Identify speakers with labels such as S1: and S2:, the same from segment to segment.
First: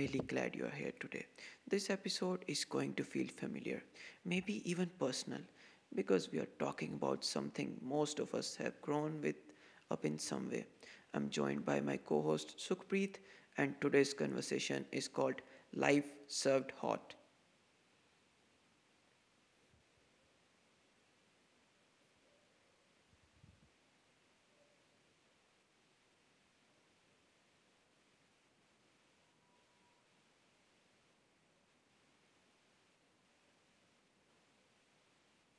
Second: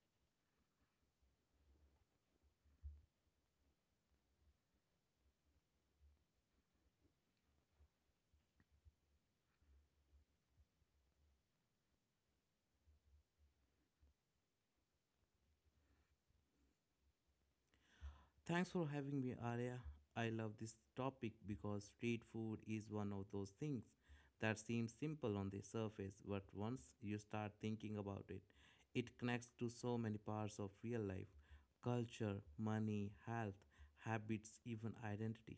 S1: really glad you're here today. This episode is going to feel familiar, maybe even personal, because we are talking about something most of us have grown with up in some way. I'm joined by my co host Sukhpreet, and today's conversation is called Life Served Hot.
S2: Thanks for having me, Arya. I love this topic because street food is one of those things that seems simple on the surface, but once you start thinking about it, it connects to so many parts of real life culture, money, health, habits, even identity.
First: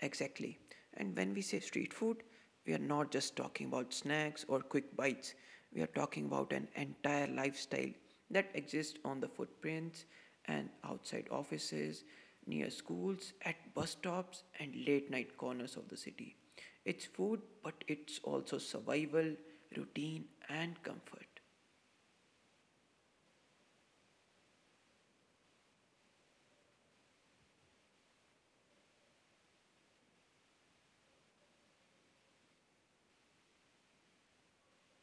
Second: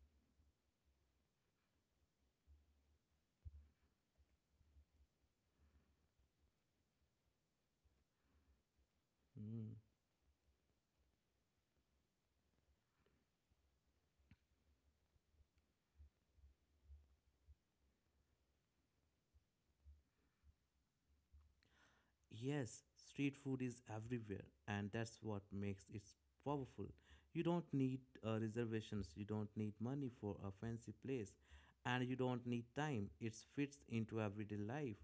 S1: Exactly. And when we say street food, we are not just talking about snacks or quick bites. We are talking about an entire lifestyle that exists on the
S2: Mm.
S1: footprints and outside offices, near schools, at bus stops, and late night corners of the city. It's food, but it's also survival, routine, and comfort.
S2: Yes, street food is everywhere, and that's what makes it powerful. You don't need reservations, you don't need money for a fancy place, and you don't need time. It fits into everyday life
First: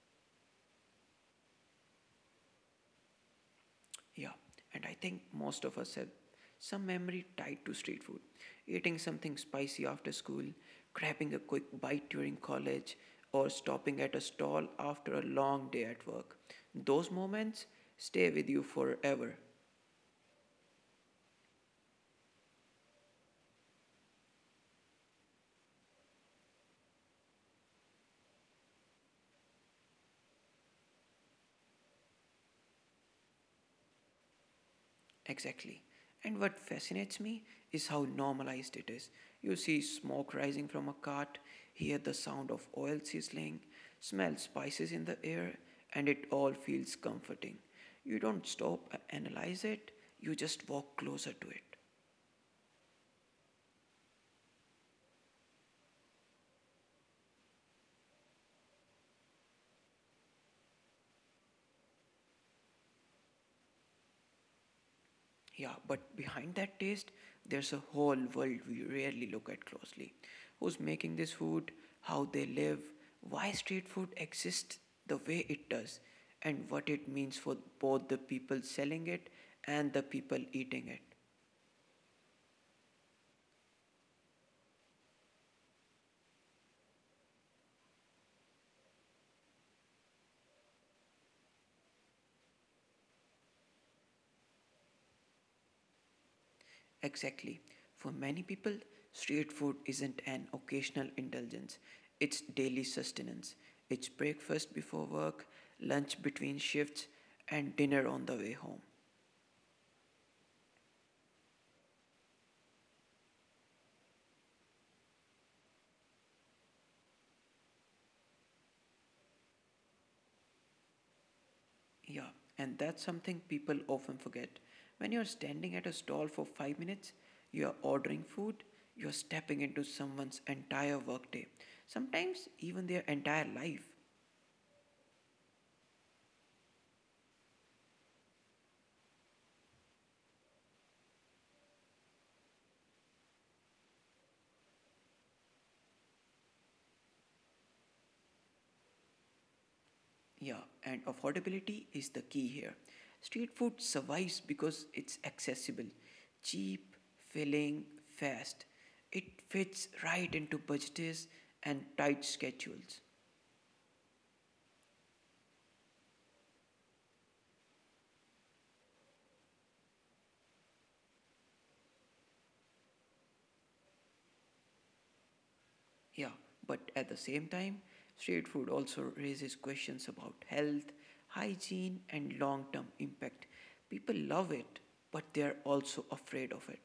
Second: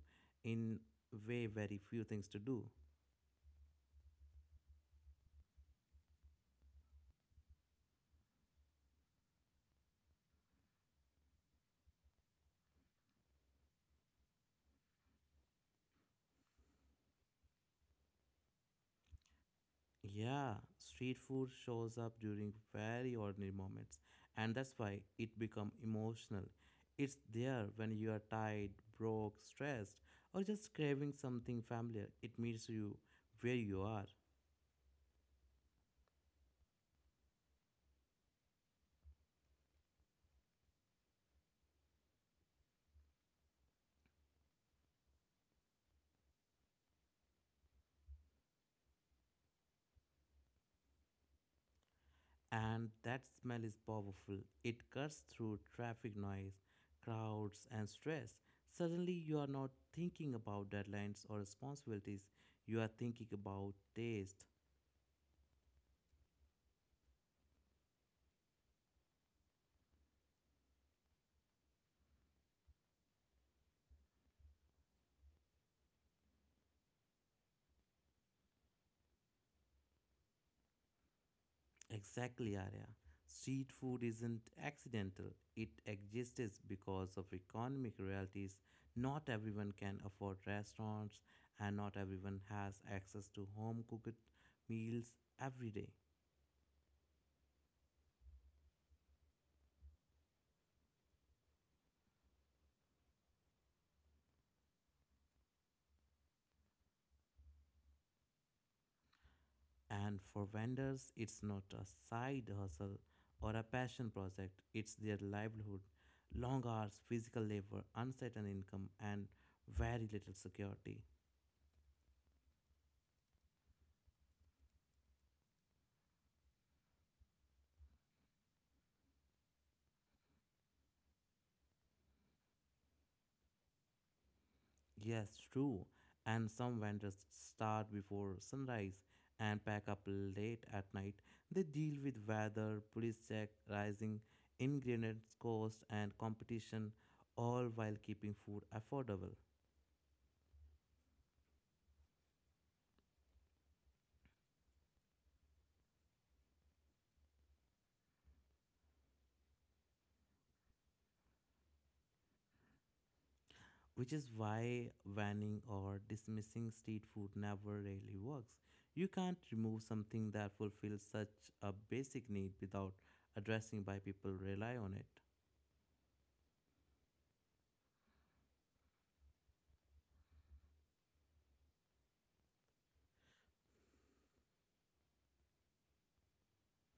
S2: in way very few things to do.
S1: Yeah, and I think most of us have some memory tied to street food. Eating something spicy after school, grabbing a quick bite during college, or stopping at a stall after a long day at work. Those moments stay with you forever.
S2: Yeah, street food shows up during very ordinary moments, and that's why it become emotional. It's there when you are tired, broke, stressed, or just craving something familiar. It meets you where you are,
S1: Exactly. And what fascinates me is how normalized it is. You see smoke rising from a cart, hear the sound of oil sizzling, smell spices in the air, and it all feels comforting. You don't stop, analyze it, you just walk closer to it.
S2: and that smell is powerful. It cuts through traffic noise, crowds, and stress. Suddenly, you are not thinking about deadlines or responsibilities. You are thinking about taste.
S1: Yeah, but behind that taste, there's a whole world we rarely look at closely. Who's making this food, how they live, why street food exists the way it does, and what it means for both the people selling it and the people eating it.
S2: Exactly, Arya. Street food isn't accidental. It exists because of economic realities. Not everyone can afford restaurants, and not everyone has access to home cooked meals every day.
S1: Exactly. For many people, street food isn't an occasional indulgence, it's daily sustenance. It's breakfast before work, lunch between shifts, and dinner on the way home.
S2: And for vendors, it's not a side hustle or a passion project, it's their livelihood. Long hours, physical labor, uncertain income, and very little security.
S1: Yeah, and that's something people often forget. When you're standing at a stall for five minutes, you're ordering food, you're stepping into someone's entire workday, sometimes even their entire life.
S2: Yes, true. And some vendors start before sunrise and pack up late at night. They deal with weather, police check, rising ingredients cost, and competition, all while keeping food affordable.
S1: Yeah, and affordability is the key here. Street food survives because it's accessible, cheap, filling, fast. It fits right into budgets and tight schedules.
S2: Which is why banning or dismissing street food never really works. You can't remove something that fulfills such a basic need without addressing why people rely on it.
S1: Yeah, but at the same time, street food also raises questions about health, hygiene, and long term impact. People love it, but they're also afraid of it.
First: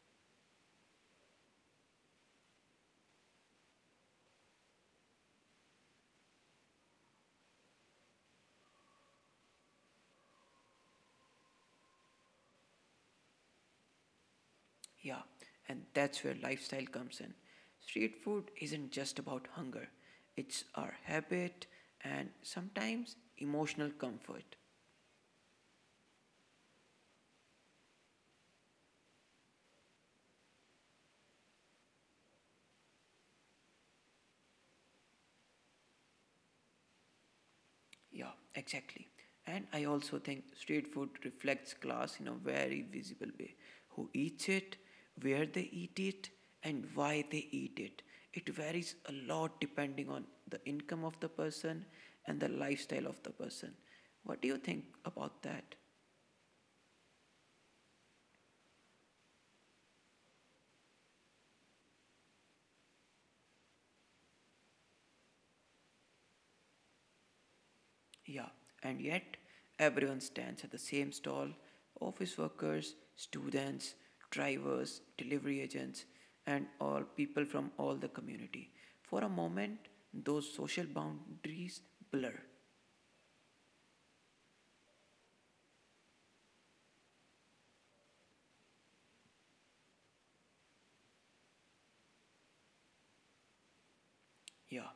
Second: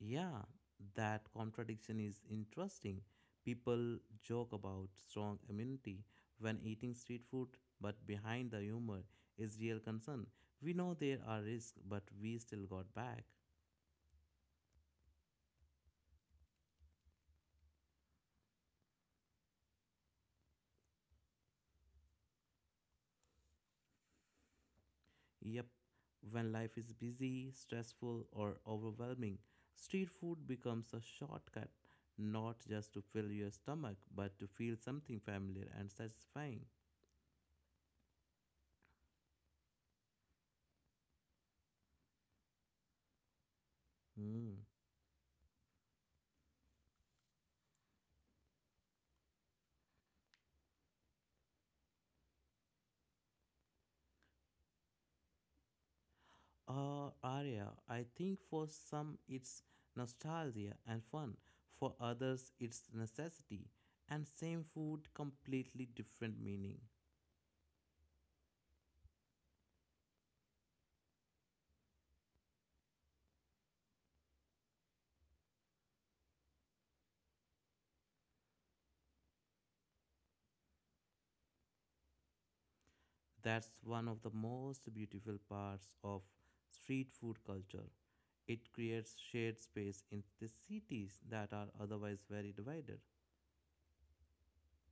S2: Yeah, that contradiction is interesting. People joke about strong immunity when eating street food, but behind the humor is real concern. We know there are risks, but we still got back.
S1: Yeah, and that's where lifestyle comes in. Street food isn't just about hunger, it's our habit and sometimes emotional comfort.
S2: Yep, when life is busy, stressful, or overwhelming, street food becomes a shortcut, not just to fill your stomach, but to feel something familiar and satisfying.
S1: Yeah, exactly. And I also think street food reflects class in a very visible way. Who eats
S2: Hmm.
S1: it, where they eat it, and why they eat it. It varies a lot depending on the income of the person and the lifestyle of the person. What do you think about that?
S2: Area. I think for some it's nostalgia and fun, for others it's necessity, and same food completely different meaning.
S1: Yeah, and yet everyone stands at the same stall office workers, students, drivers, delivery agents, and all people from all the community. For a moment, those social boundaries blur.
S2: That's one of the most beautiful parts of street food culture. It creates shared space in the cities that are otherwise very divided.
S1: Yeah,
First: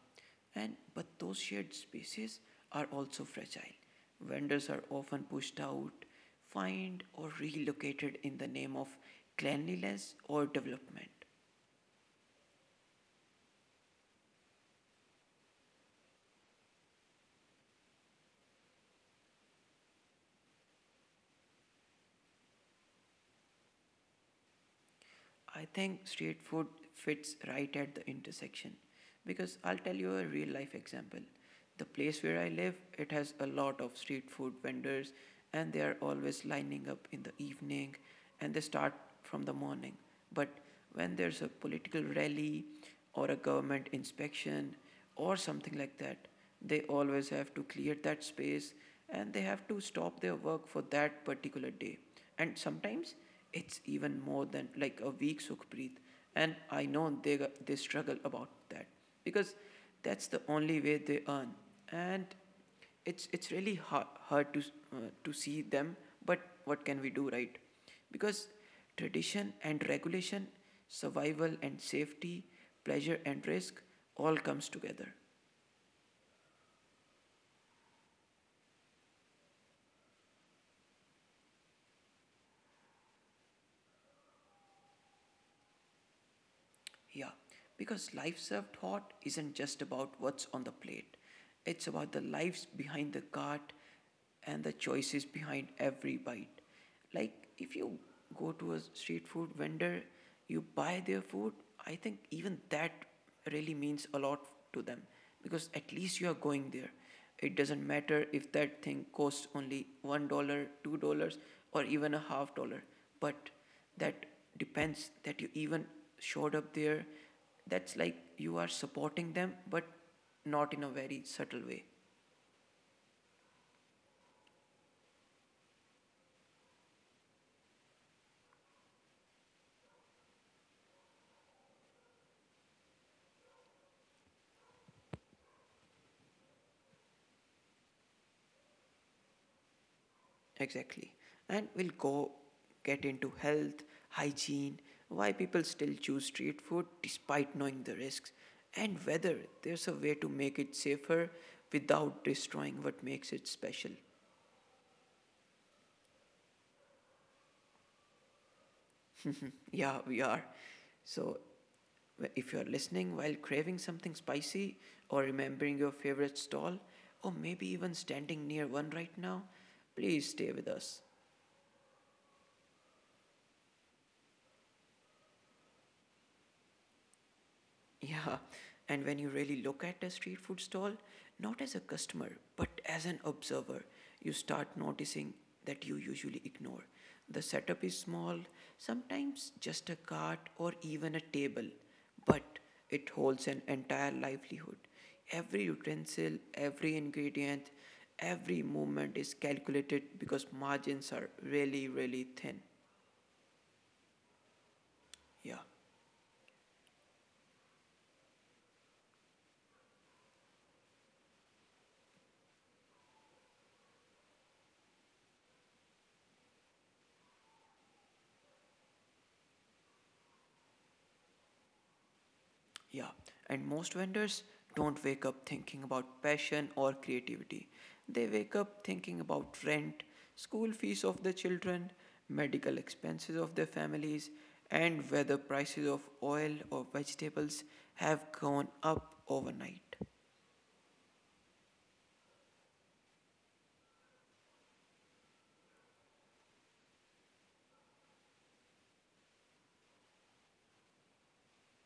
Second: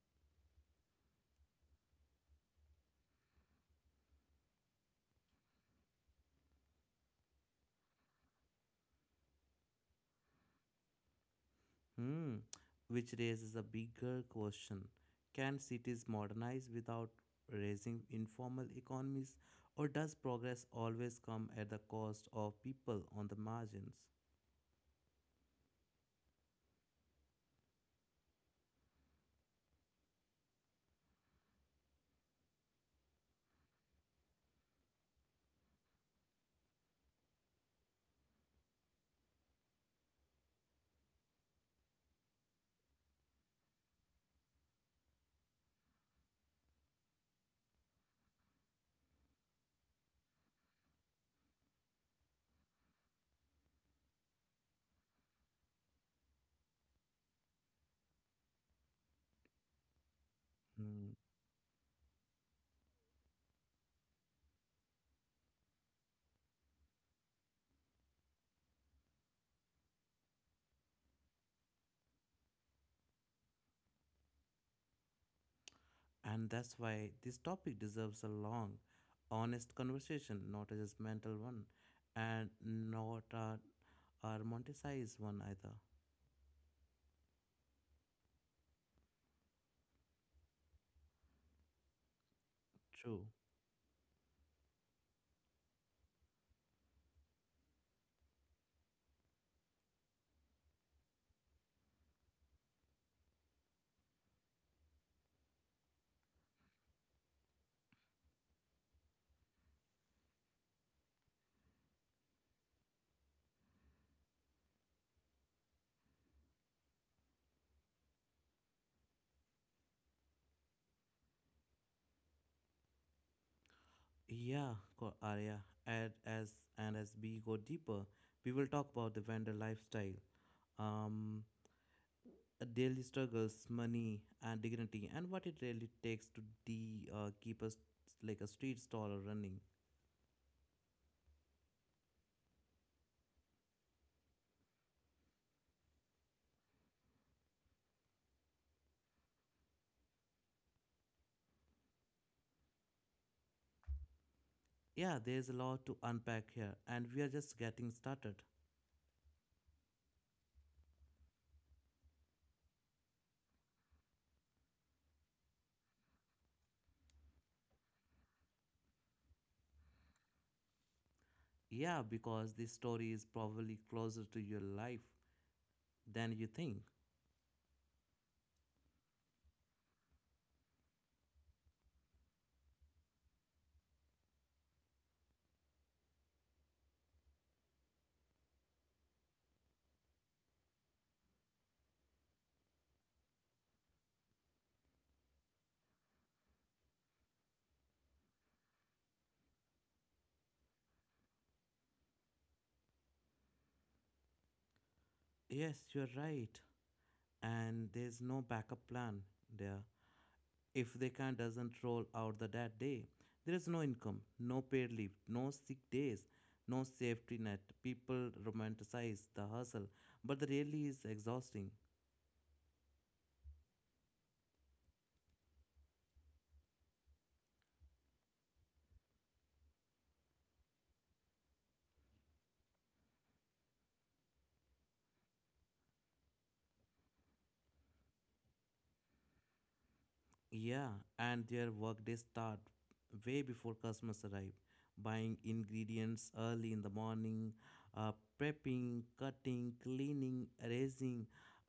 S1: and but those shared spaces are also fragile. Vendors are often pushed out, fined, or relocated in the name of cleanliness or development.
S2: Hmm, which raises a bigger question. Can cities modernize without raising informal economies, or does progress always come at the cost of people on the margins?
S1: I think street food fits right at the intersection because I'll tell you a real life example. The place where I live, it has a lot of street food vendors and they are always lining up in the evening and they start from the morning. But when there's a political rally or a government inspection or something like that. They always have to clear that space and they have to stop their work for that particular day. And sometimes it's even more than like a week, Sukhpreet. And I know they struggle about that because that's the only way
S2: Hmm.
S1: they earn. And it's really hard to see them but what can we do, right? Because tradition and regulation, survival and safety, pleasure and risk all comes together.
S2: And that's why this topic deserves a long, honest conversation, not a judgmental one, and not a romanticized one either.
S1: Yeah, because life served hot isn't just about what's on the plate, it's about the lives behind the
S2: True.
S1: cart and the choices behind every bite. Like, if you go to a street food vendor, you buy their food, I think even that really means a lot to them because at least you are going there. It doesn't matter if that thing costs only $1, $2, or even a half dollar, but that depends that you even showed up there. That's like you are supporting them, but not in a very subtle way.
S2: Yeah, co- Arya. And as we go deeper, we will talk about the vendor lifestyle, um, daily struggles, money, and dignity, and what it really takes to keep us like a street stall running.
S1: Exactly. And we'll go get into health, hygiene, why people still choose street food despite knowing the risks, and whether there's a way to make it safer without destroying what makes it special.
S2: Yeah, there's a lot to unpack here, and we are just getting started.
S1: Yeah, we are. So if you're listening while craving something spicy, or remembering your favorite stall, or maybe even standing near one right now, please stay with us.
S2: Yeah, because this story is probably closer to your life than you think.
S1: Yeah, and when you really look at a street food stall, not as a customer, but as an observer, you start noticing that you usually ignore. The setup is small, sometimes just a cart or even a table, but it holds an entire livelihood. Every utensil, every ingredient, every movement is calculated because margins are really, really thin. Yeah.
S2: Yes, you're right. And there's no backup plan there. If the can doesn't roll out the that day, there is no income, no paid leave, no sick days, no safety net. People romanticize the hustle, but the really is exhausting.
S1: Yeah, and most vendors don't wake up thinking about passion or creativity. They wake up thinking about rent, school fees of the children, medical expenses of their families, and whether prices of oil or vegetables have gone up overnight.
S2: Yeah, and their workday start way before customers arrive, buying ingredients early in the morning, uh, prepping, cutting, cleaning, arranging.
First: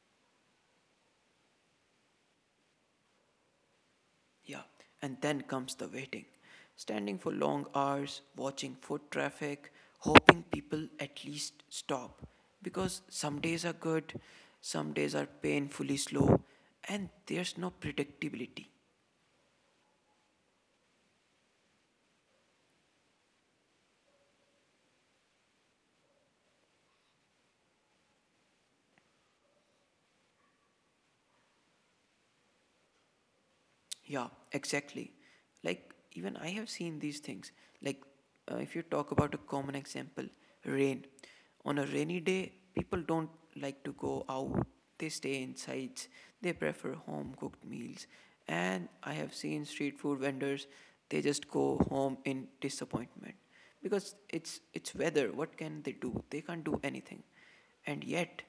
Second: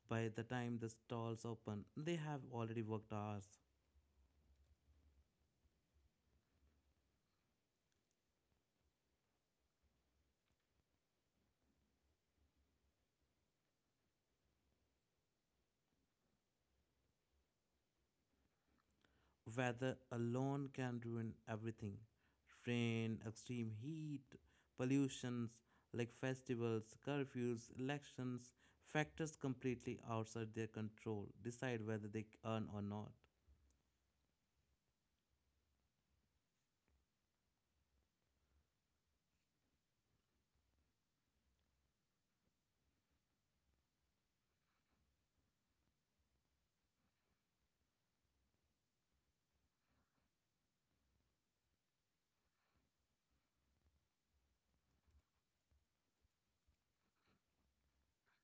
S2: By the time the stalls open, they have already worked hours.
S1: Yeah, and then comes the waiting. Standing for long hours, watching foot traffic, hoping people at least stop. Because some days are good, some days are painfully slow, and there's no predictability.
S2: Weather alone can ruin everything rain, extreme heat, pollutions like festivals, curfews, elections, factors completely outside their control decide whether they earn or not.
S1: Yeah, exactly. Like, even I have seen these things. Like, if you talk about a common example, rain. On a rainy day, people don't like to go out, they stay inside, they prefer home cooked meals. And I have seen street food vendors, they just go home in disappointment because it's weather, what can they do, they can't do anything. And yet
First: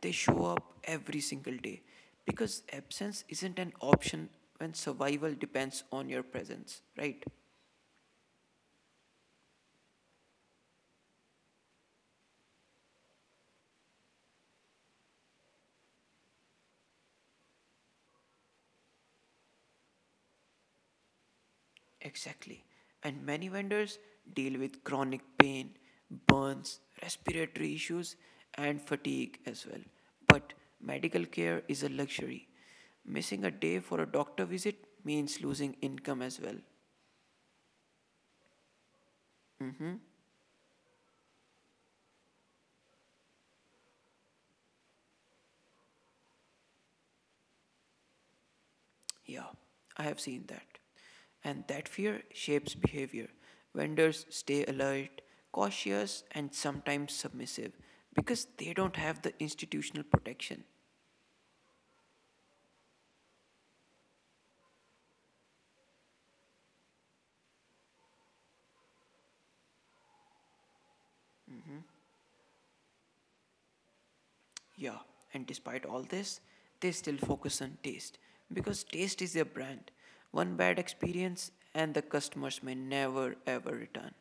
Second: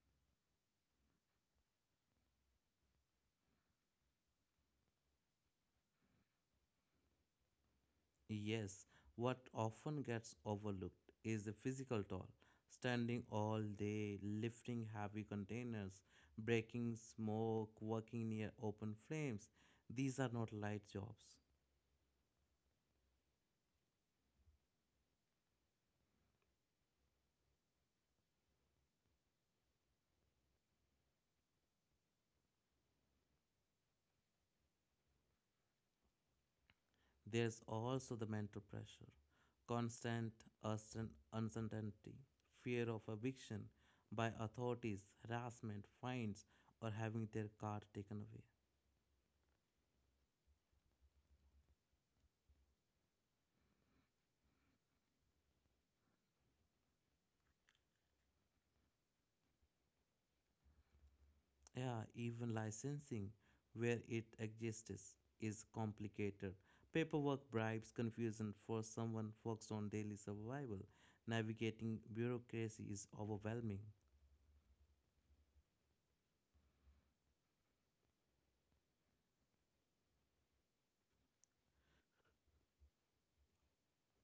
S1: they show up every single day because absence isn't an option when survival depends on your presence, right?
S2: Yes, what often gets overlooked is the physical toll. Standing all day, lifting heavy containers, breaking smoke, working near open flames. These are not light jobs.
S1: Exactly. And many vendors deal with chronic pain, burns, respiratory issues, and fatigue as well. But medical care is a luxury. Missing a day for a doctor visit means losing income as well.
S2: There's also the mental pressure, constant uncer- uncertainty, fear of eviction by authorities, harassment, fines, or having their car taken away.
S1: Yeah, I have seen that. And that fear shapes behavior. Vendors stay alert, cautious, and sometimes submissive because they don't have the institutional protection.
S2: Yeah, even licensing, where it exists, is complicated. Paperwork, bribes, confusion for someone focused on daily survival. Navigating bureaucracy is overwhelming.
S1: Yeah, and despite all this, they still focus on taste because taste is their brand. One bad experience, and the customers may never ever return.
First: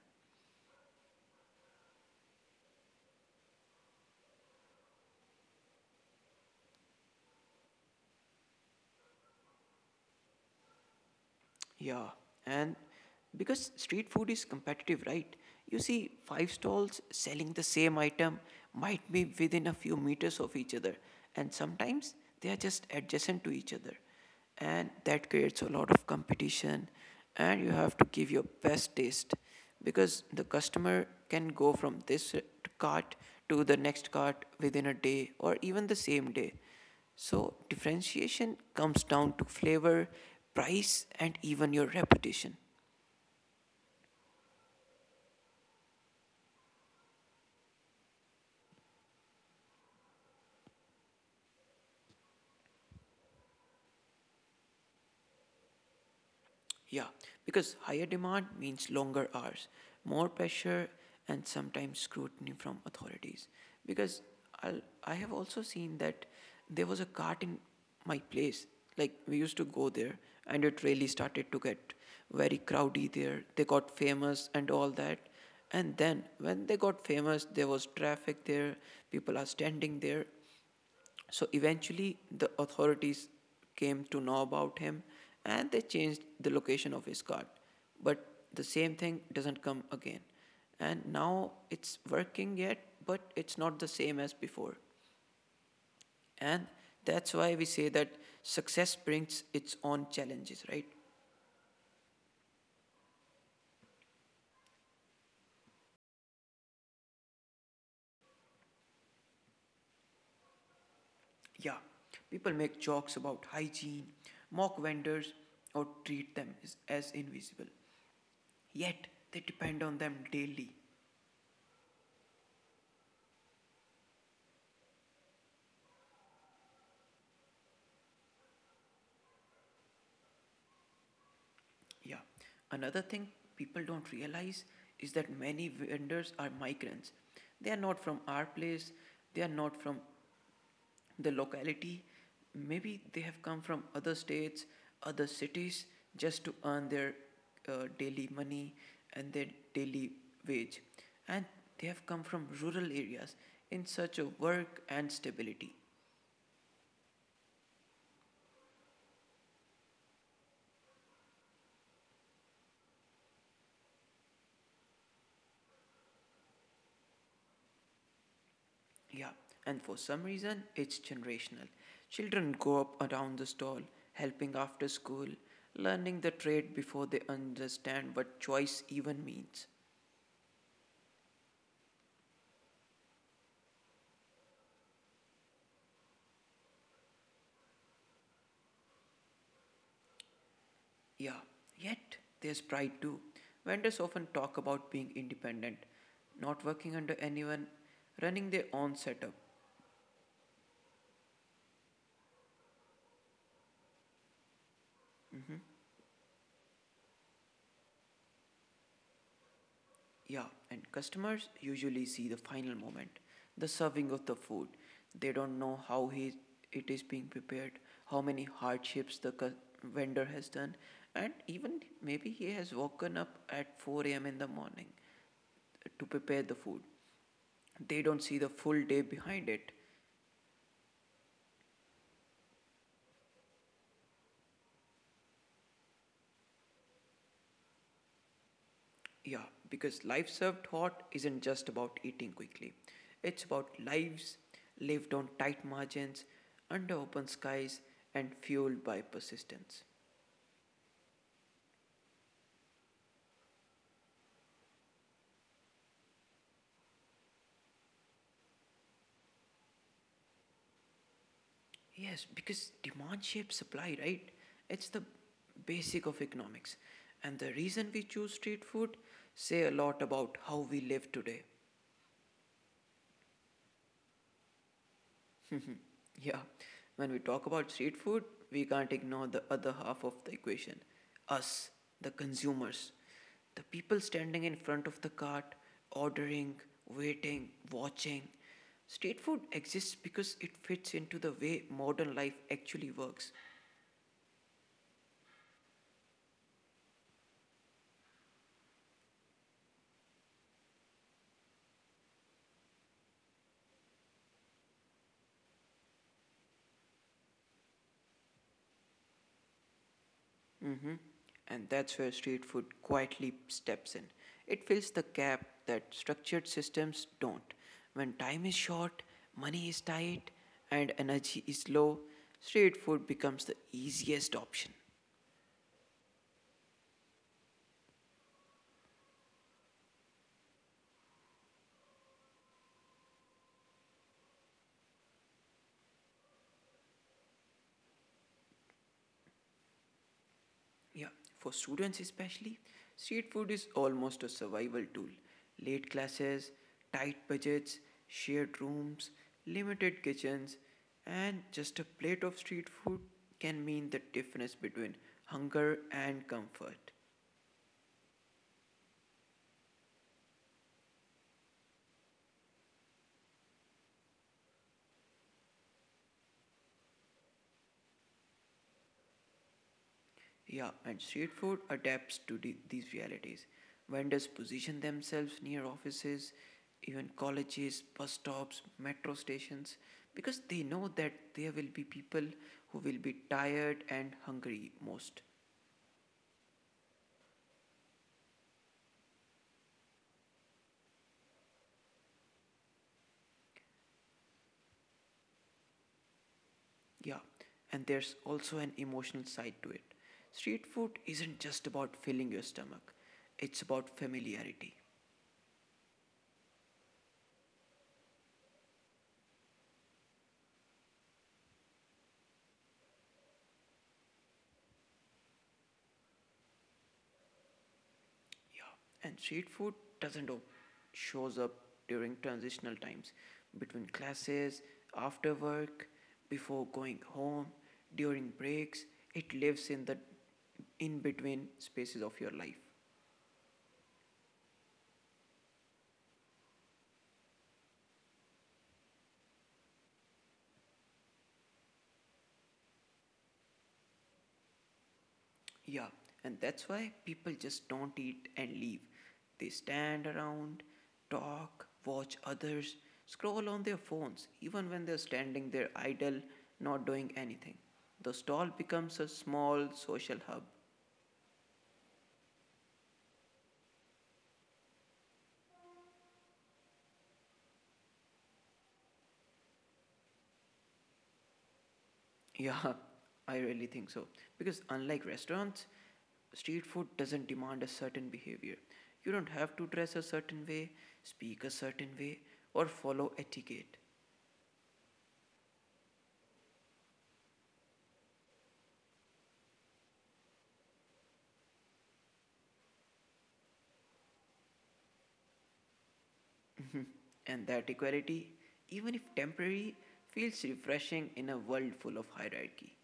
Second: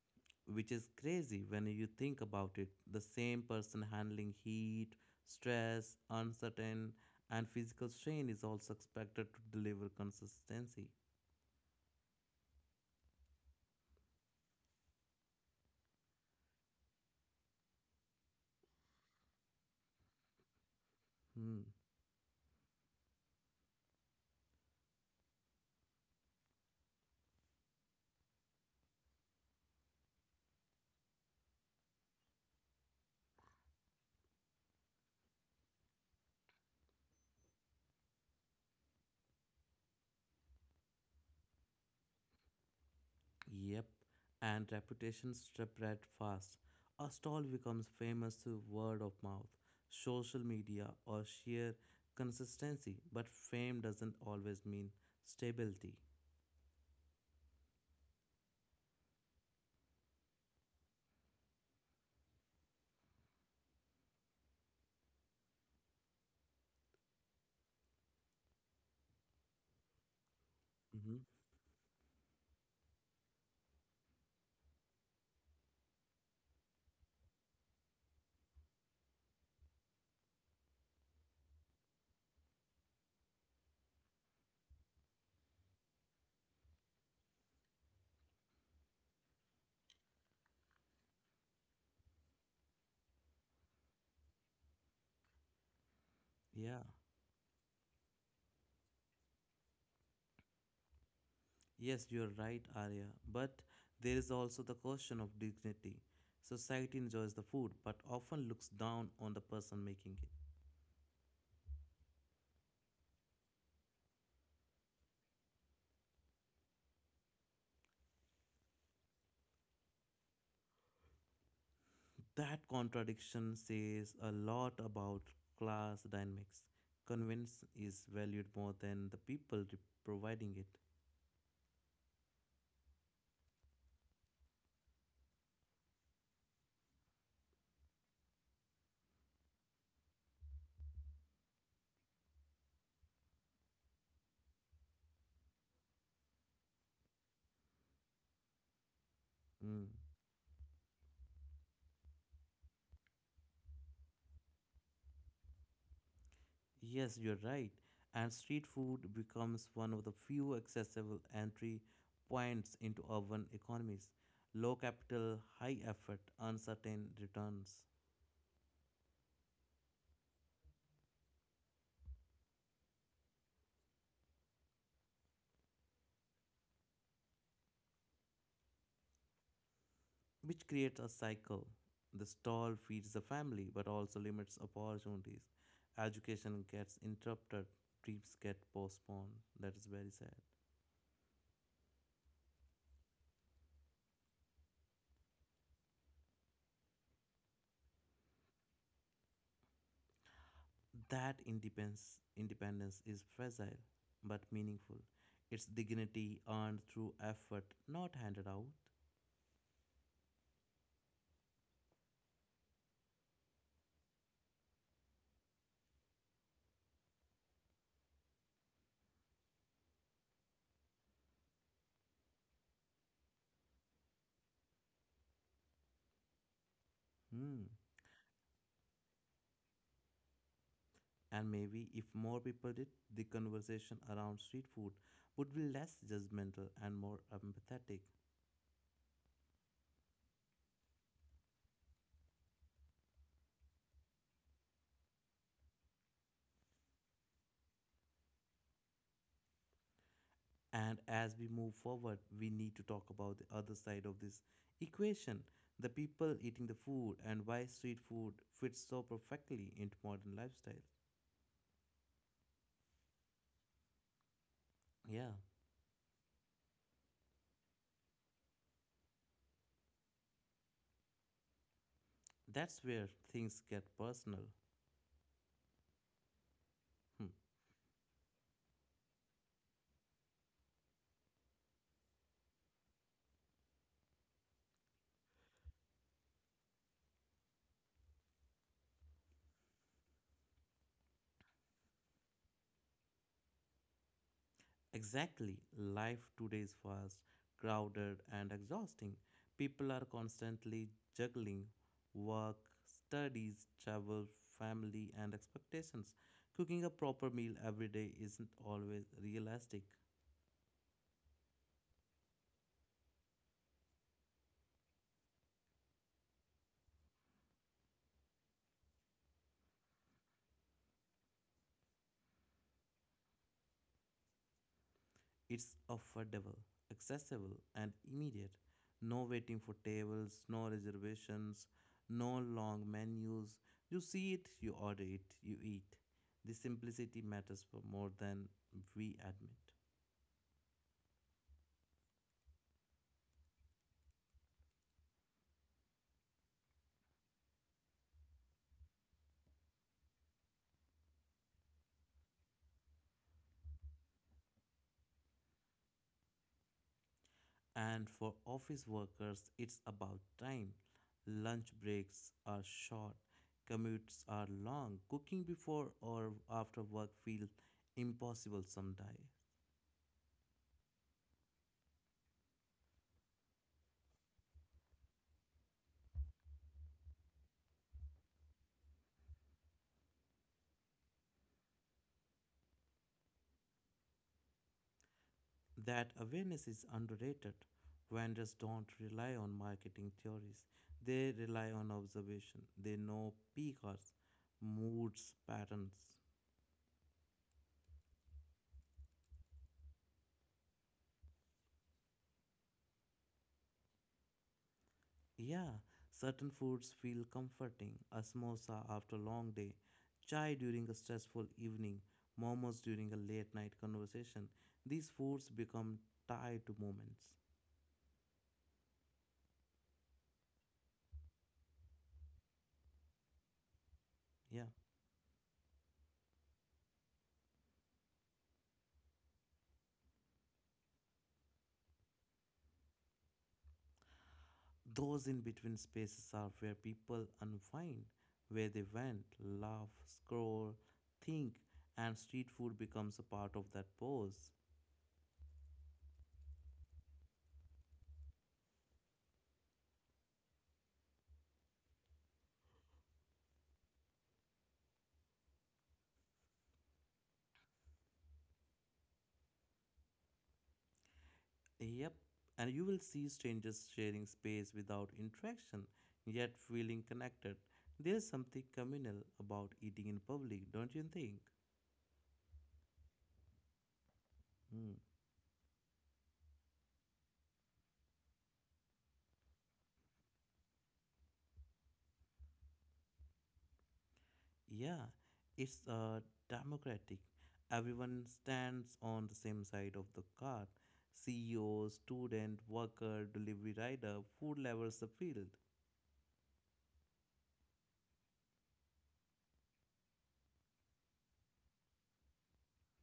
S2: Which is crazy when you think about it. The same person handling heat, stress, uncertain, and physical strain is also expected to deliver consistency.
S1: Yeah, and because street food is competitive, right? You see, five stalls selling the same item might be within a few meters of each other, and
S2: Hmm.
S1: sometimes they are just adjacent to each other. And that creates a lot of competition, and you have to give your best taste because the customer can go from this cart to the next cart within a day or even the same day. So, differentiation comes down to flavor, price, and even your reputation.
S2: Yep. And reputation spread fast. A stall becomes famous through word of mouth, social media, or sheer consistency. But fame doesn't always mean stability.
S1: Yeah, because higher demand means longer hours, more pressure, and sometimes scrutiny from authorities. Because I have also seen that there was a cart in my place. Like, we used to go there, and it really
S2: Hmm.
S1: started to get very crowdy there. They got famous and all that. And then when they got famous, there was traffic there, people are standing there. So eventually, the authorities came to know about him and they changed the location of his card. But the same thing doesn't come again. And now it's working yet, but it's not the same as before. And
S2: Yeah.
S1: that's why we say that success brings its own challenges, right?
S2: Yes, you're right, Arya. But there is also the question of dignity. Society enjoys the food, but often looks down on the person making it.
S1: Yeah, people make jokes about hygiene, mock vendors, or treat them as invisible. Yet they depend on them daily.
S2: That contradiction says a lot about class dynamics. Convenience is valued more than the people providing it.
S1: Yeah. Another thing people don't realize is that many vendors are migrants. They are not from our place, they are not from the locality. Maybe they have come from other states, other cities just to earn their daily money and their
S2: Mm.
S1: daily wage. And they have come from rural areas in search of work and stability.
S2: Yes, you're right. And street food becomes one of the few accessible entry points into urban economies. Low capital, high effort, uncertain returns.
S1: Yeah, and for some reason, it's generational. Children grow up around the stall, helping after school, learning the trade before they understand what choice even means.
S2: Which creates a cycle. The stall feeds the family but also limits opportunities. Education gets interrupted, dreams get postponed. That is very sad.
S1: Yeah, yet there's pride too. Vendors often talk about being independent, not working under anyone, running their own setup.
S2: That independence, independence is fragile but meaningful. Its dignity earned through effort, not handed out.
S1: Yeah, and customers usually see the final moment, the serving of the food. They don't know how it is being prepared, how many hardships the vendor has done, and even maybe he has woken up at 4 a.m. in the morning to prepare the food.
S2: Hmm.
S1: They don't see the full day behind it.
S2: And maybe if more people did, the conversation around street food would be less judgmental and more empathetic.
S1: Yeah, because life served hot isn't just about eating quickly, it's about lives lived on tight margins, under open skies, and fueled by persistence.
S2: And as we move forward, we need to talk about the other side of this equation the people eating the food and why street food fits so perfectly into modern lifestyles.
S1: Yes, because demand shapes supply, right? It's the
S2: Yeah,
S1: basic of economics. And the reason we choose street food say a lot about how we live today.
S2: that's where things get personal.
S1: Yeah,
S2: Hmm.
S1: when we talk about street food, we can't ignore the other half of the equation us, the consumers. The people standing in front of the cart, ordering, waiting, watching. Street food exists because it fits into the way modern life actually works.
S2: Exactly. Life today is fast, crowded, and exhausting. People are constantly juggling work, studies, travel, family, and expectations. Cooking a proper meal every day isn't always realistic.
S1: Mhm. And that's where street food quietly steps in. It fills the gap that structured systems don't. When time is short, money is tight, and energy is low, street food becomes the easiest option.
S2: It's affordable, accessible, and immediate. No waiting for tables, no reservations, no long menus. You see it, you order it, you eat. The simplicity matters for more than we admit.
S1: Yeah, for students especially, street food is almost a survival tool. Late classes, tight budgets, shared rooms, limited kitchens, and just a plate of street food can mean the difference between hunger and comfort.
S2: And for office workers, it's about time. Lunch breaks are short, commutes are long, cooking before or after work feels impossible someday.
S1: Yeah, and street food adapts to these realities. Vendors position themselves near offices, even colleges, bus stops, metro stations, because they know that there will be people who will be tired and hungry most.
S2: That awareness is underrated. Vendors don't rely on marketing theories, they rely on observation. They know peak moods, patterns.
S1: Yeah, and there's also an emotional side to it. Street food isn't just about filling your stomach, it's about familiarity.
S2: Yeah, certain foods feel comforting a samosa after a long day, chai during a stressful evening, momos during a late night conversation. These foods become tied to moments.
S1: Yeah, and street food doesn't op- shows up during transitional times between
S2: Yeah.
S1: classes, after work, before going home, during breaks. It lives in the in between spaces of your life.
S2: Those in between spaces are where people unwind, where they vent, laugh, scroll, think, and street food becomes a part of that pause.
S1: Yeah, and that's why people just don't eat and leave. They stand around, talk, watch others, scroll on their phones, even when they're standing there idle, not doing anything. The stall becomes a small social hub.
S2: Yep, and you will see strangers sharing space without interaction, yet feeling connected. There is something communal about eating in public, don't you think?
S1: Yeah, I really think so. Because
S2: Hmm.
S1: unlike restaurants, street food doesn't demand a certain behavior. You don't have to dress a certain way, speak a certain way, or follow etiquette.
S2: Yeah, it's democratic. Everyone stands on the same side of the card. CEO, student, worker, delivery rider, food levels the field.
S1: And that equality, even if temporary, feels refreshing in a world full of hierarchy.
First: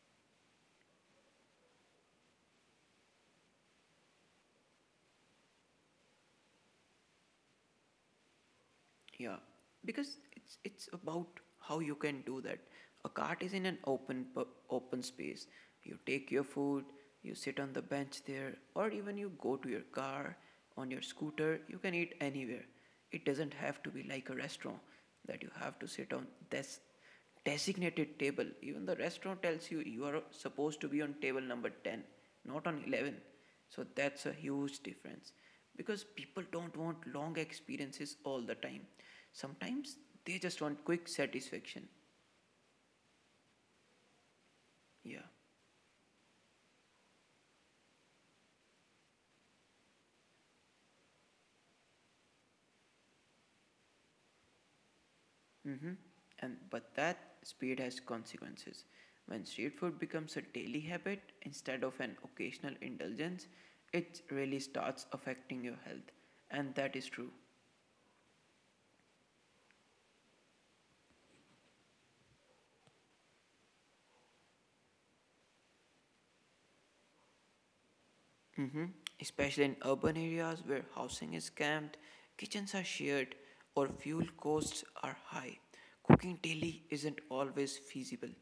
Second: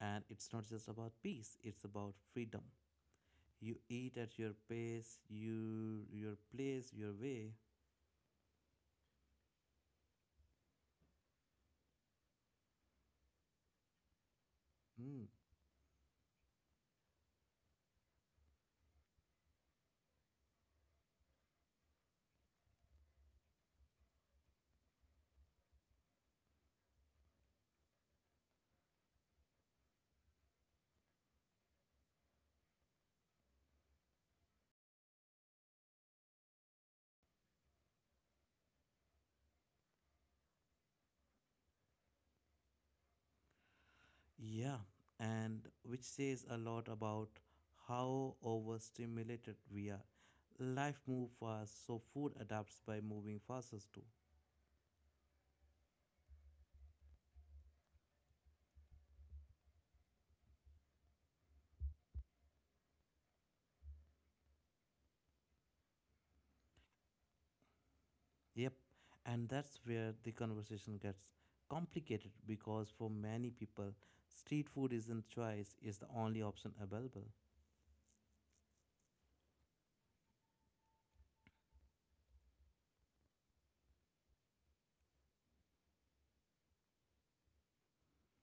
S2: And it's not just about peace, it's about freedom. You eat at your pace, you your place, your way.
S1: Yeah, because it's about how you can do that. A cart is in an open
S2: Mm.
S1: space. You take your food, you sit on the bench there, or even you go to your car on your scooter. You can eat anywhere. It doesn't have to be like a restaurant that you have to sit on this designated table. Even the restaurant tells you you are supposed to be on table number 10, not on 11. So that's a huge difference because people don't want long experiences all the time. Sometimes they just want quick satisfaction.
S2: Yeah,
S1: Yeah.
S2: and which says a lot about how overstimulated we are. Life moves fast, so food adapts by moving fastest too.
S1: Mm-hmm. And but that speed has consequences. When street food becomes a daily habit instead of an occasional indulgence, it really starts affecting your health. And that is true.
S2: Yep, and that's where the conversation gets complicated because for many people, street food isn't choice, it's the only option available.
S1: Hmm. Especially in urban areas where housing is cramped, kitchens are shared, or fuel costs are high. Cooking daily isn't always feasible.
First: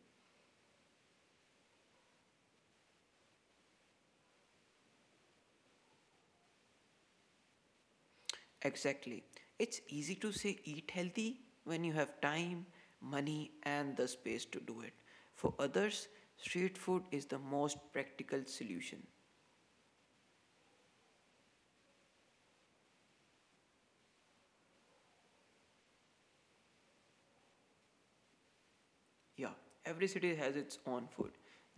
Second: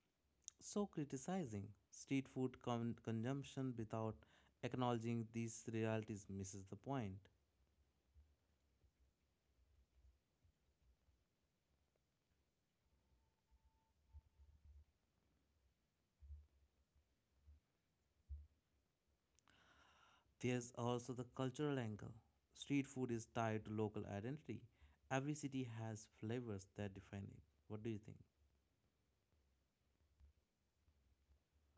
S2: So, criticizing street food consumption without acknowledging these realities misses the point.
S1: Exactly. It's easy to say eat healthy when you have time, money, and the space to do it. For others, street food is the most practical solution.
S2: There's also the cultural angle. Street food is tied to local identity, every city has flavors that define it. What do you think?
S1: Yeah, every city has its own food.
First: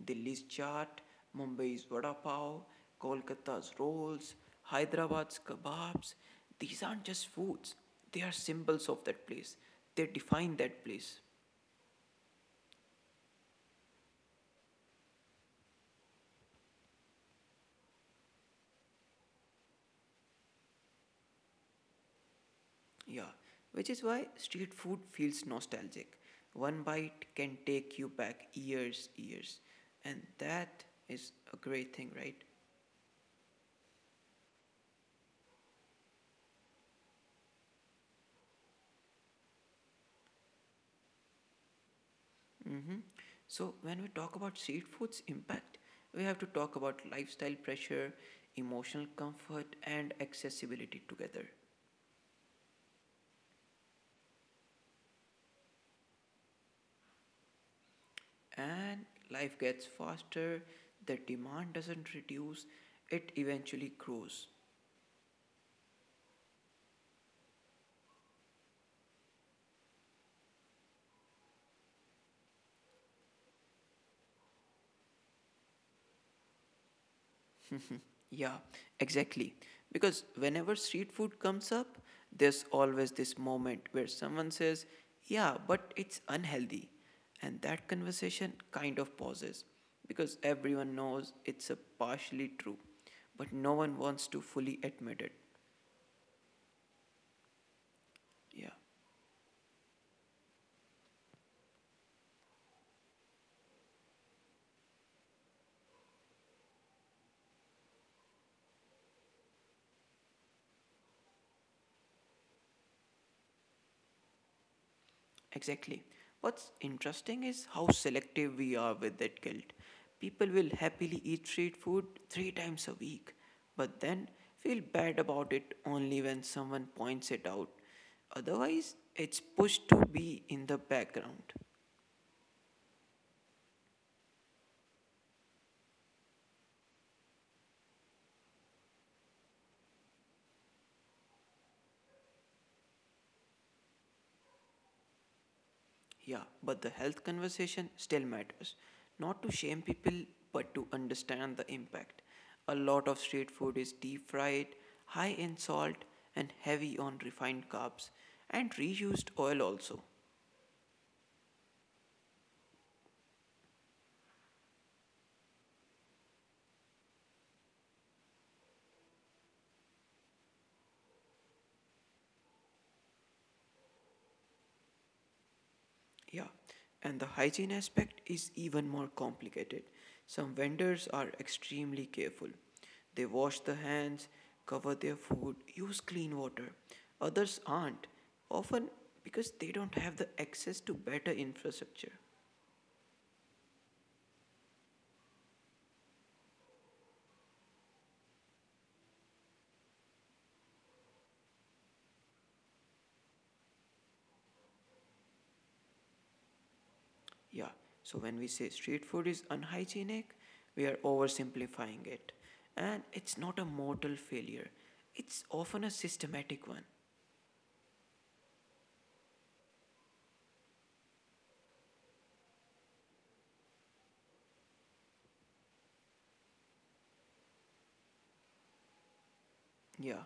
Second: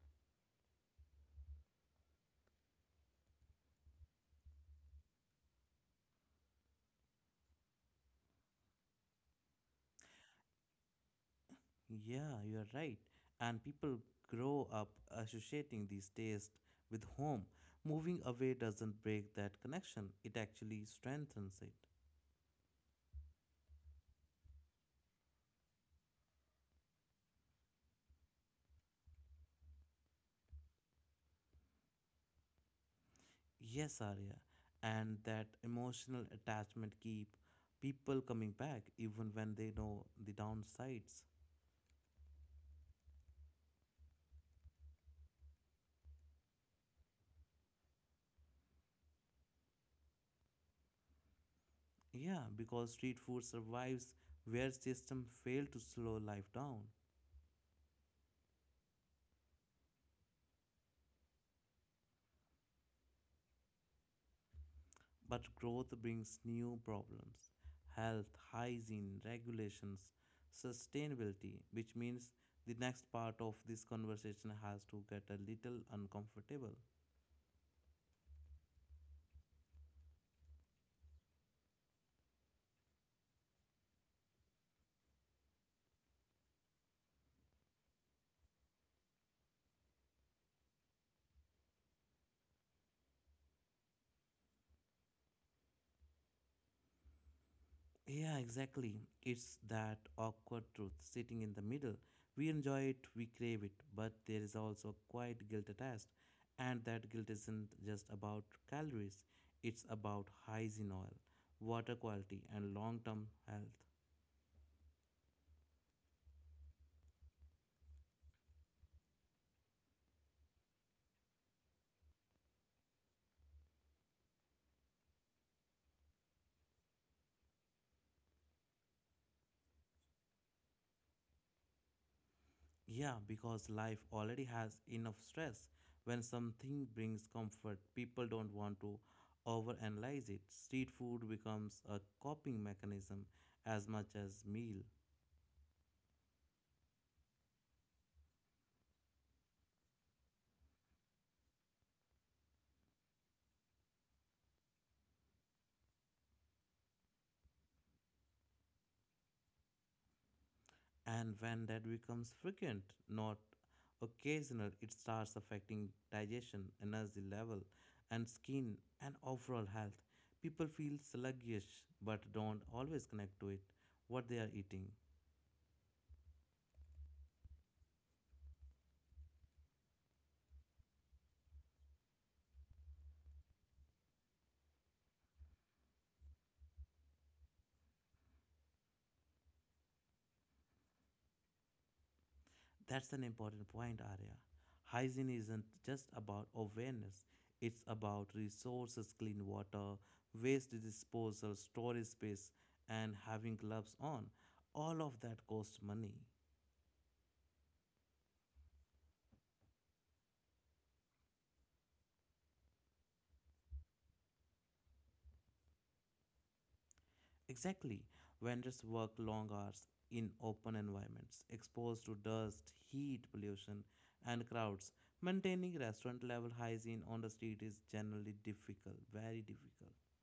S1: Delhi's chaat, Mumbai's vada pav, Kolkata's rolls, Hyderabad's kebabs. These aren't just foods, they are symbols of that place. They define that place.
S2: Yeah, you are right. And people grow up associating these tastes with home. Moving away doesn't break that connection, it actually strengthens it.
S1: Yeah, which is why street food feels nostalgic. One bite can take you back years. And that is a great thing, right?
S2: Yes, Arya. And that emotional attachment keep people coming back even when they know the downsides.
S1: Hmm. So, when we talk about street food's impact, we have to talk about lifestyle pressure, emotional comfort, and accessibility together.
S2: Yeah, because street food survives where system fail to slow life down.
S1: And life gets faster, the demand doesn't reduce, it eventually grows.
S2: But growth brings new problems health, hygiene, regulations, sustainability, which means the next part of this conversation has to get a little uncomfortable.
S1: Yeah, exactly. Because whenever street food comes up, there's always this moment where someone says, "Yeah, but it's unhealthy." And that conversation kind of pauses because everyone knows it's a partially true, but no one wants to fully admit it.
S2: Yeah,
S1: Yeah.
S2: exactly. It's that awkward truth sitting in the middle. We enjoy it, we crave it, but there is also quite guilt attached. And that guilt isn't just about calories, it's about hygiene oil, water quality, and long term health.
S1: Exactly. What's interesting is how selective we are with that guilt. People will happily eat street food three times a week, but then feel bad about it only when someone points it out. Otherwise, it's pushed to be in the background.
S2: Yeah, because life already has enough stress. When something brings comfort, people don't want to overanalyze it. Street food becomes a coping mechanism as much as meal.
S1: Yeah, but the health conversation still matters. Not to shame people, but to understand the impact. A lot of street food is deep fried, high in salt, and heavy on refined carbs, and reused oil also.
S2: And when that becomes frequent, not occasional, it starts affecting digestion, energy level, and skin and overall health. People feel sluggish but don't always connect to it, what they are eating.
S1: Yeah, and the hygiene aspect is even more complicated. Some vendors are extremely careful. They wash the hands, cover their food, use clean water. Others aren't, often because they don't have the access to better infrastructure.
S2: That's an important point, Arya. Hygiene isn't just about awareness, it's about resources, clean water, waste disposal, storage space, and having gloves on. All of that costs money.
S1: Yeah, so when we say street food is unhygienic, we are oversimplifying it. And it's not a mortal failure, it's often a systematic one.
S2: Exactly. Vendors work long hours in open environments, exposed to dust, heat, pollution, and crowds. Maintaining restaurant level hygiene on the street is generally difficult, very difficult.
S1: Yeah.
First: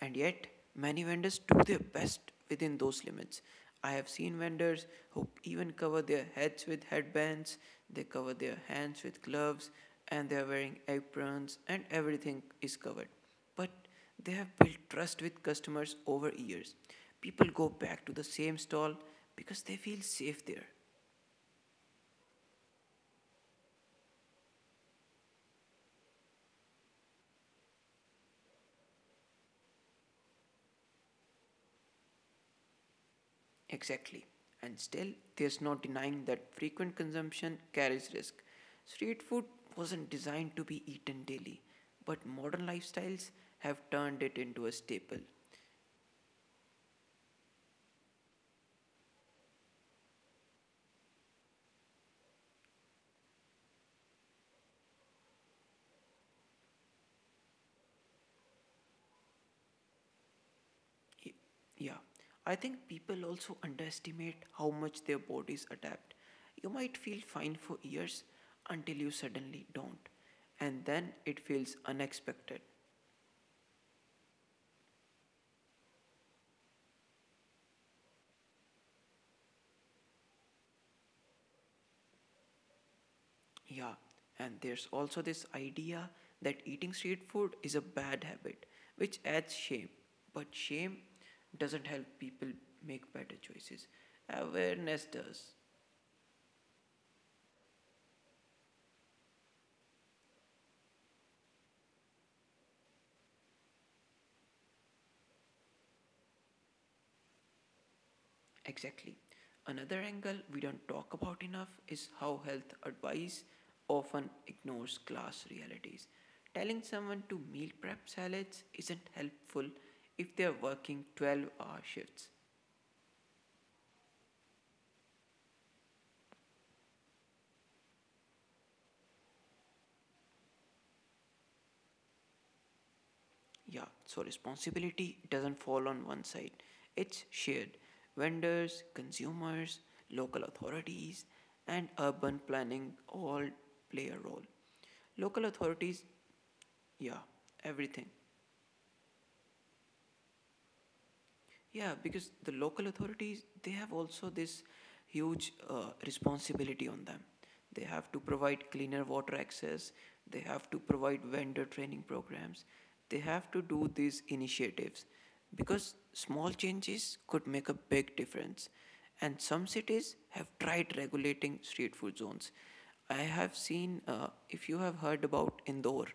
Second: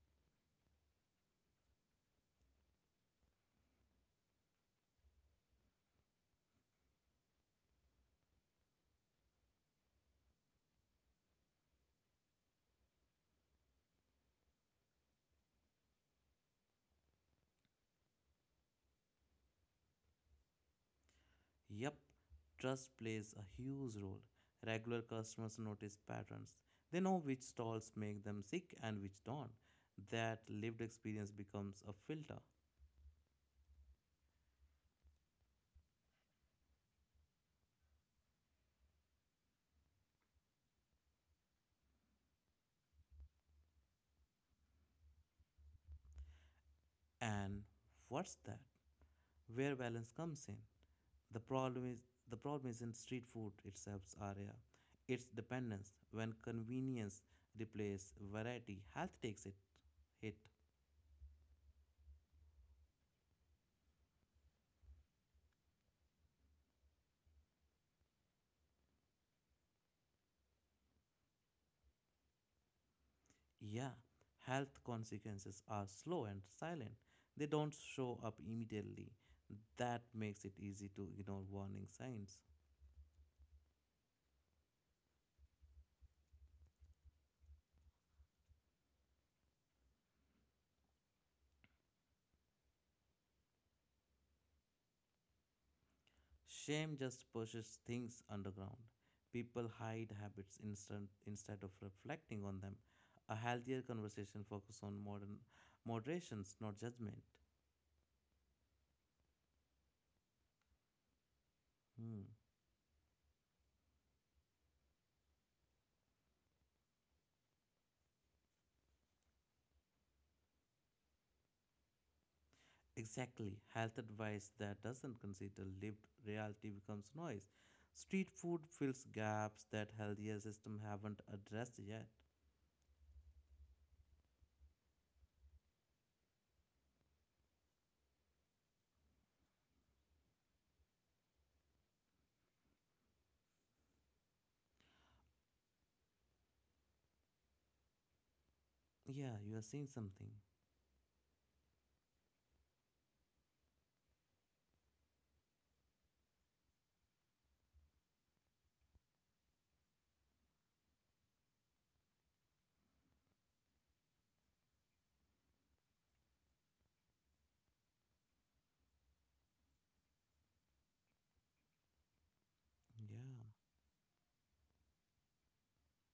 S1: And yet, many vendors do their best within those limits. I have seen vendors who even cover their heads with headbands, they cover their hands with gloves, and they are wearing aprons, and everything is covered. But they have built trust with customers over years. People go back to the same stall because they feel safe there.
S2: Yep, trust plays a huge role. Regular customers notice patterns. They know which stalls make them sick and which don't. That lived experience becomes a filter.
S1: Exactly. And still, there's no denying that frequent consumption carries risk. Street food wasn't designed to be eaten daily, but modern lifestyles have turned it into a staple.
S2: And what's that? Where balance comes in. The problem is the problem isn't street food itself, Arya. It's dependence. When convenience replaces variety, health takes it hit.
S1: Y- Yeah, I think people also underestimate how much their bodies adapt. You might feel fine for years until you suddenly don't, and then it feels unexpected.
S2: Yeah, health consequences are slow and silent. They don't show up immediately. That makes it easy to ignore warning signs.
S1: Yeah, and there's also this idea that eating street food is a bad habit, which adds shame. But shame doesn't help people make better choices. Awareness does.
S2: Shame just pushes things underground. People hide habits instant, instead of reflecting on them. A healthier conversation focuses on modern moderations, not judgment.
S1: Exactly. Another angle we don't talk about enough is
S2: Hmm.
S1: how health advice often ignores class realities. Telling someone to meal prep salads isn't helpful if they're working 12-hour hour shifts.
S2: Exactly. Health advice that doesn't consider lived reality becomes noise. Street food fills gaps that healthier system haven't addressed yet.
S1: Yeah, so responsibility doesn't fall on one side, it's shared. Vendors, consumers, local authorities, and urban planning all play a role. Local authorities, yeah, everything.
S2: Yeah, you are seeing something.
S1: Yeah, because the local authorities, they have also this huge responsibility on them. They have to provide cleaner water access, they have to provide vendor training programs, they have to do these initiatives because small changes could make a big difference. And some cities have tried regulating street food zones. I
S2: Yeah.
S1: have seen, if you have heard about Indore,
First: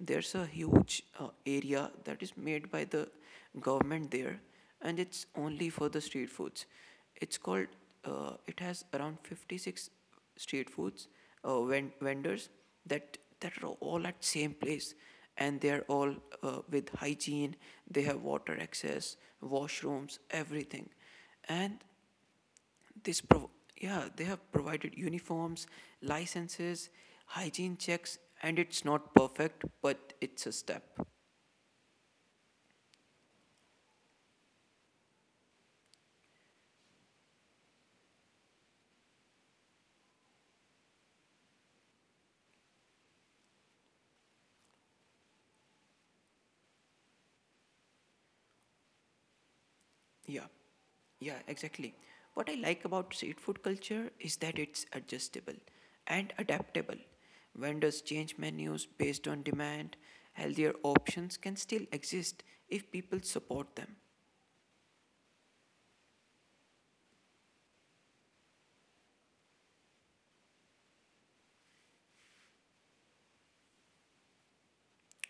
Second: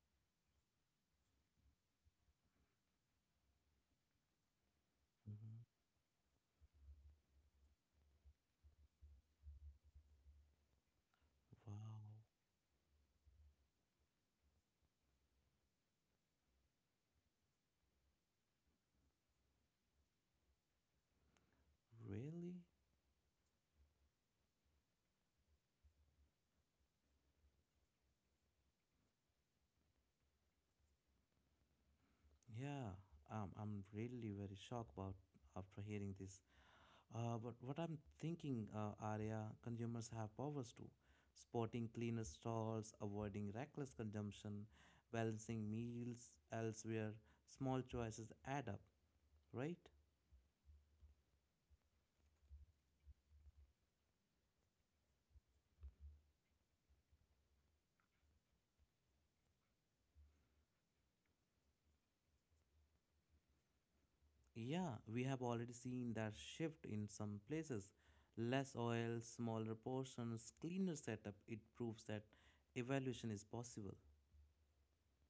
S1: there's a huge area that is made by the government there, and it's
S2: Mhm.
S1: only for the street foods. It's called, it has around 56 street foods
S2: Wow.
S1: vendors that, that are all at same place and they are all with hygiene, they have water access, washrooms, everything. And
S2: Really?
S1: this prov- yeah, they have provided uniforms, licenses, hygiene checks, and it's not perfect, but it's a step.
S2: Yeah. I'm really very shocked about after hearing this. But what I'm thinking, Arya, consumers have powers too. Spotting cleaner stalls, avoiding reckless consumption, balancing meals elsewhere, small choices add up, right?
S1: Yeah, yeah, exactly. What I like about street food culture is that it's adjustable and adaptable. Vendors change menus based on demand. Healthier options can still exist if people support them.
S2: Yeah, we have already seen that shift in some places. Less oil, smaller portions, cleaner setup. It proves that evaluation is possible.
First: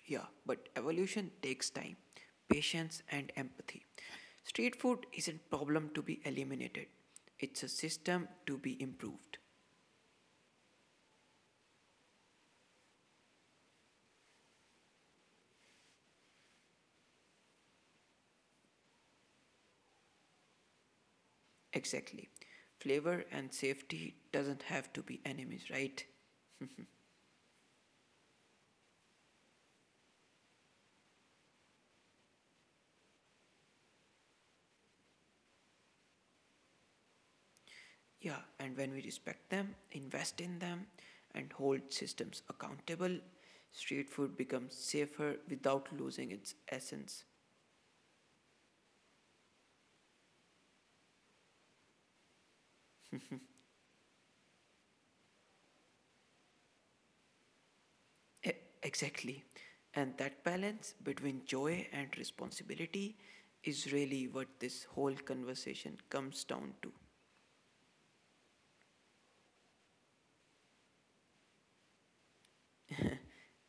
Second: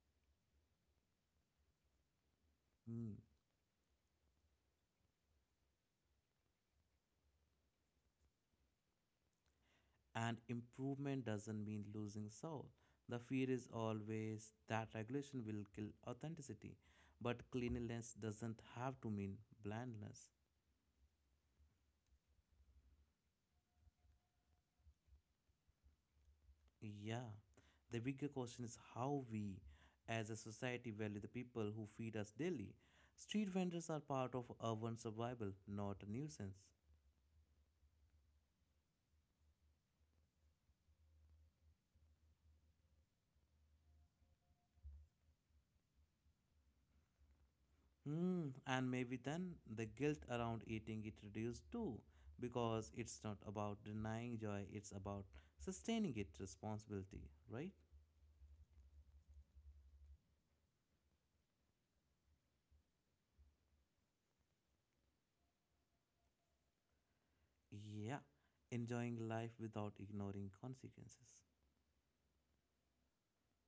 S1: Yeah, but evolution takes time, patience,
S2: Hmm.
S1: and empathy. Street food isn't a problem to be eliminated. It's a system to be improved.
S2: And improvement doesn't mean losing soul. The fear is always that regulation will kill authenticity. But cleanliness doesn't have to mean blandness.
S1: Exactly. Flavor and safety doesn't have to be enemies, right?
S2: Yeah. The bigger question is how we, as a society, value the people who feed us daily. Street vendors are part of urban survival, not a nuisance.
S1: Yeah, and when we respect them, invest in them, and hold systems accountable, street food becomes safer without losing its essence.
S2: Hmm, and maybe then the guilt around eating it reduced too, because it's not about denying joy, it's about sustaining its responsibility, right?
S1: E- Exactly. And that balance between joy and responsibility is really what this whole conversation comes down to.
S2: Yeah, enjoying life without ignoring consequences.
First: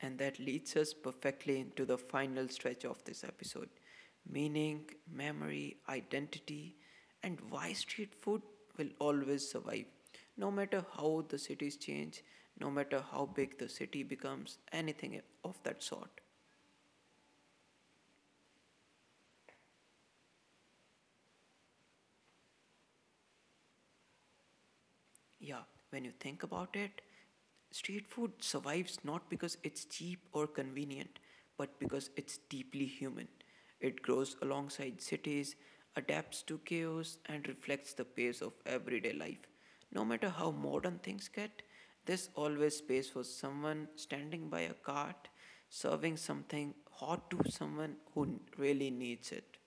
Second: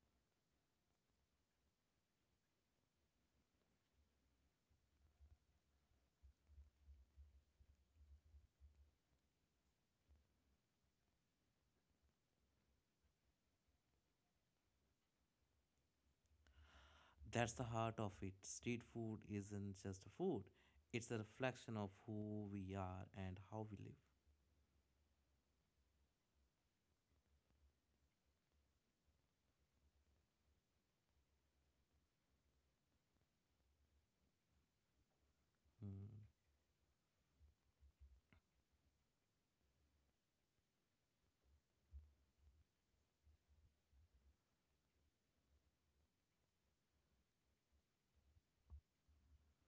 S1: And that leads us perfectly into the final stretch of this episode: meaning, memory, identity, and why street food will always survive. No matter how the cities change, no matter how big the city becomes, anything of that sort.
S2: That's the heart of it. Street food isn't just food, it's a reflection of who we are and how we live.
S1: Yeah, when you think about it, street food survives not because it's cheap or convenient, but because it's deeply human. It grows alongside cities,
S2: Hmm.
S1: adapts to chaos, and reflects the pace of everyday life. No matter how modern things get, there's always space for someone standing by a cart, serving something hot to someone who really needs it.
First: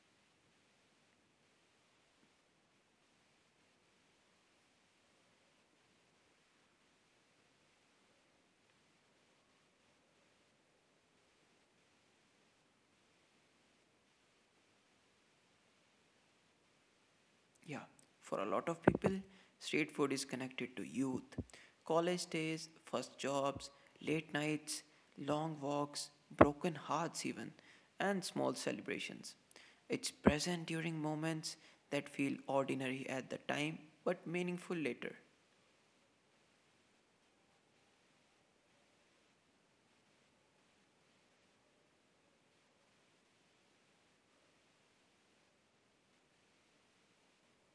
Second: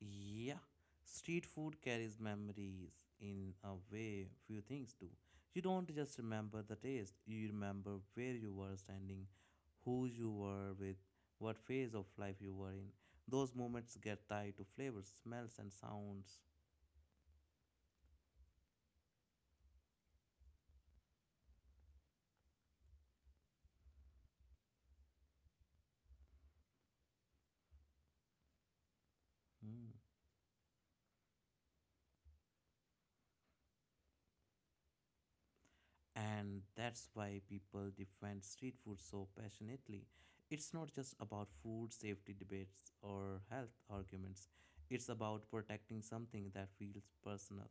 S2: Yeah, street food carries memories in a way few things do. You don't just remember the taste, you remember where you were standing, who you were with, what phase of life you were in. Those moments get tied to flavors, smells, and sounds.
S1: Yeah, for a lot of people, street food is connected to youth. College days, first jobs, late nights, long walks, broken hearts, even, and small celebrations.
S2: Mm.
S1: It's present during moments that feel ordinary at the time but meaningful later.
S2: And that's why people defend street food so passionately. It's not just about food safety debates or health arguments, it's about protecting something that feels personal.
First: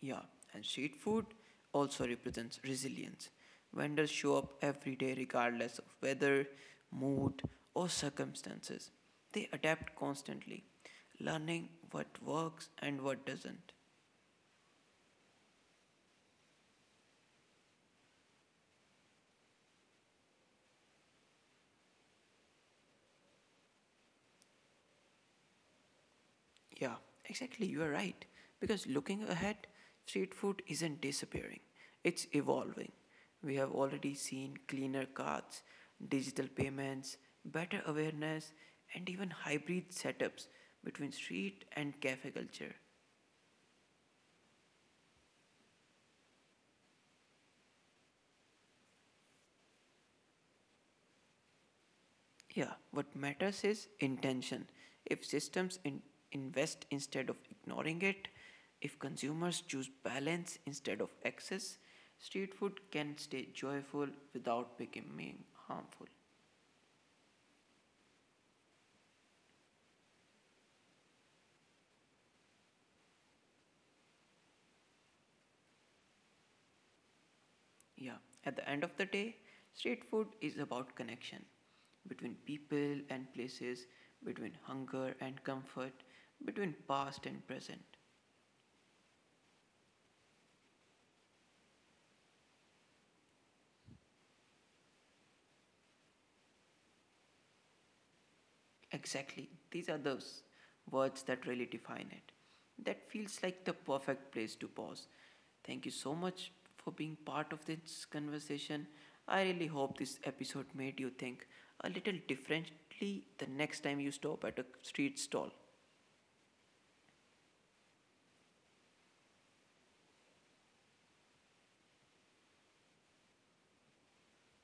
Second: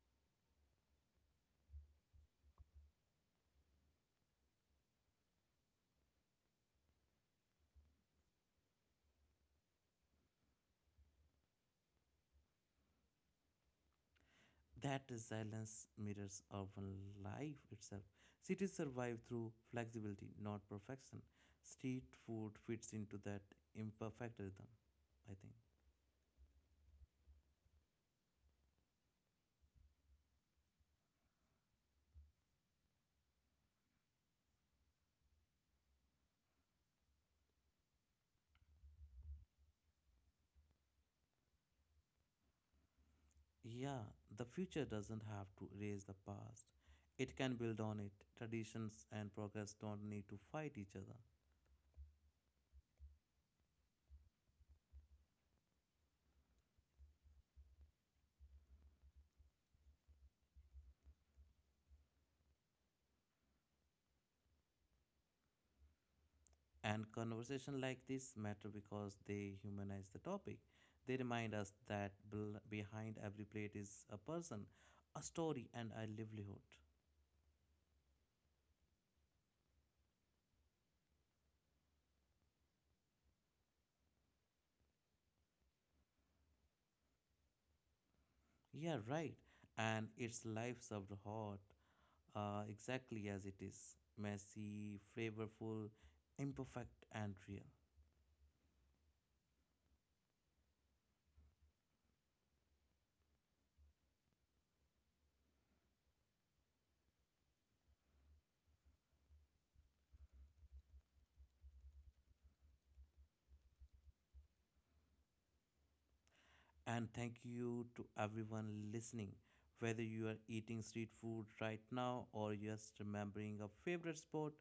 S1: Yeah, and street food also represents resilience. Vendors show up every day regardless of weather, mood, or circumstances. They adapt constantly, learning what works and what doesn't.
S2: That silence mirrors urban life itself. Cities survive through flexibility, not perfection. Street food fits into that imperfect rhythm, I think.
S1: Yeah, exactly. You are right. Because looking ahead, street food isn't disappearing, it's evolving. We have already seen cleaner carts, digital payments, better awareness, and even hybrid setups between street and cafe culture.
S2: Yeah, the future doesn't have to erase the past. It can build on it. Traditions and progress don't need to fight each other.
S1: Yeah, what matters is intention. If systems invest instead of ignoring it, if consumers choose balance instead of excess, street food can stay joyful without becoming harmful.
S2: And conversation like this matter because they humanize the topic. They remind us that behind every plate is a person, a story, and a livelihood.
S1: Yeah, at the end of the day, street food is about connection between people and places, between hunger and comfort, between past and present.
S2: Yeah, right. And it's life served hot, exactly as it is messy, flavorful, imperfect, and real.
S1: Exactly. These are those words that really define it. That feels like the perfect place to pause. Thank you so much for being part of this conversation. I really hope this episode made you think a little differently the next time you stop at a street stall.
S2: And thank you to everyone listening, whether you are eating street food right now or just remembering a favorite spot.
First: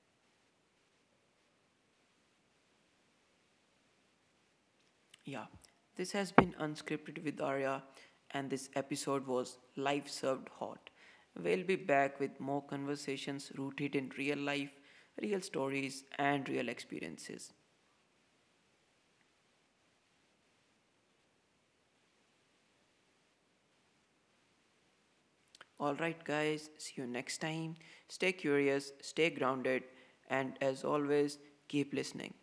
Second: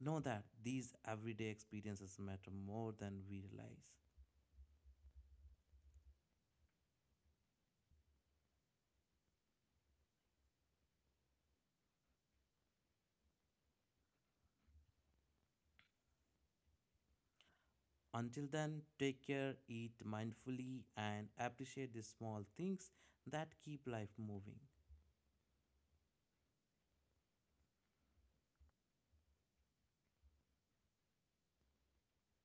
S2: Know that these everyday experiences matter more than we realize.
S1: Yeah, this has been Unscripted with Arya, and this episode was Life Served Hot. We'll be back with more conversations rooted in real life, real stories, and real experiences.
S2: Until then, take care, eat mindfully, and appreciate the small things that keep life moving.
S1: All right, guys, see you next time. Stay curious, stay grounded, and as always, keep listening.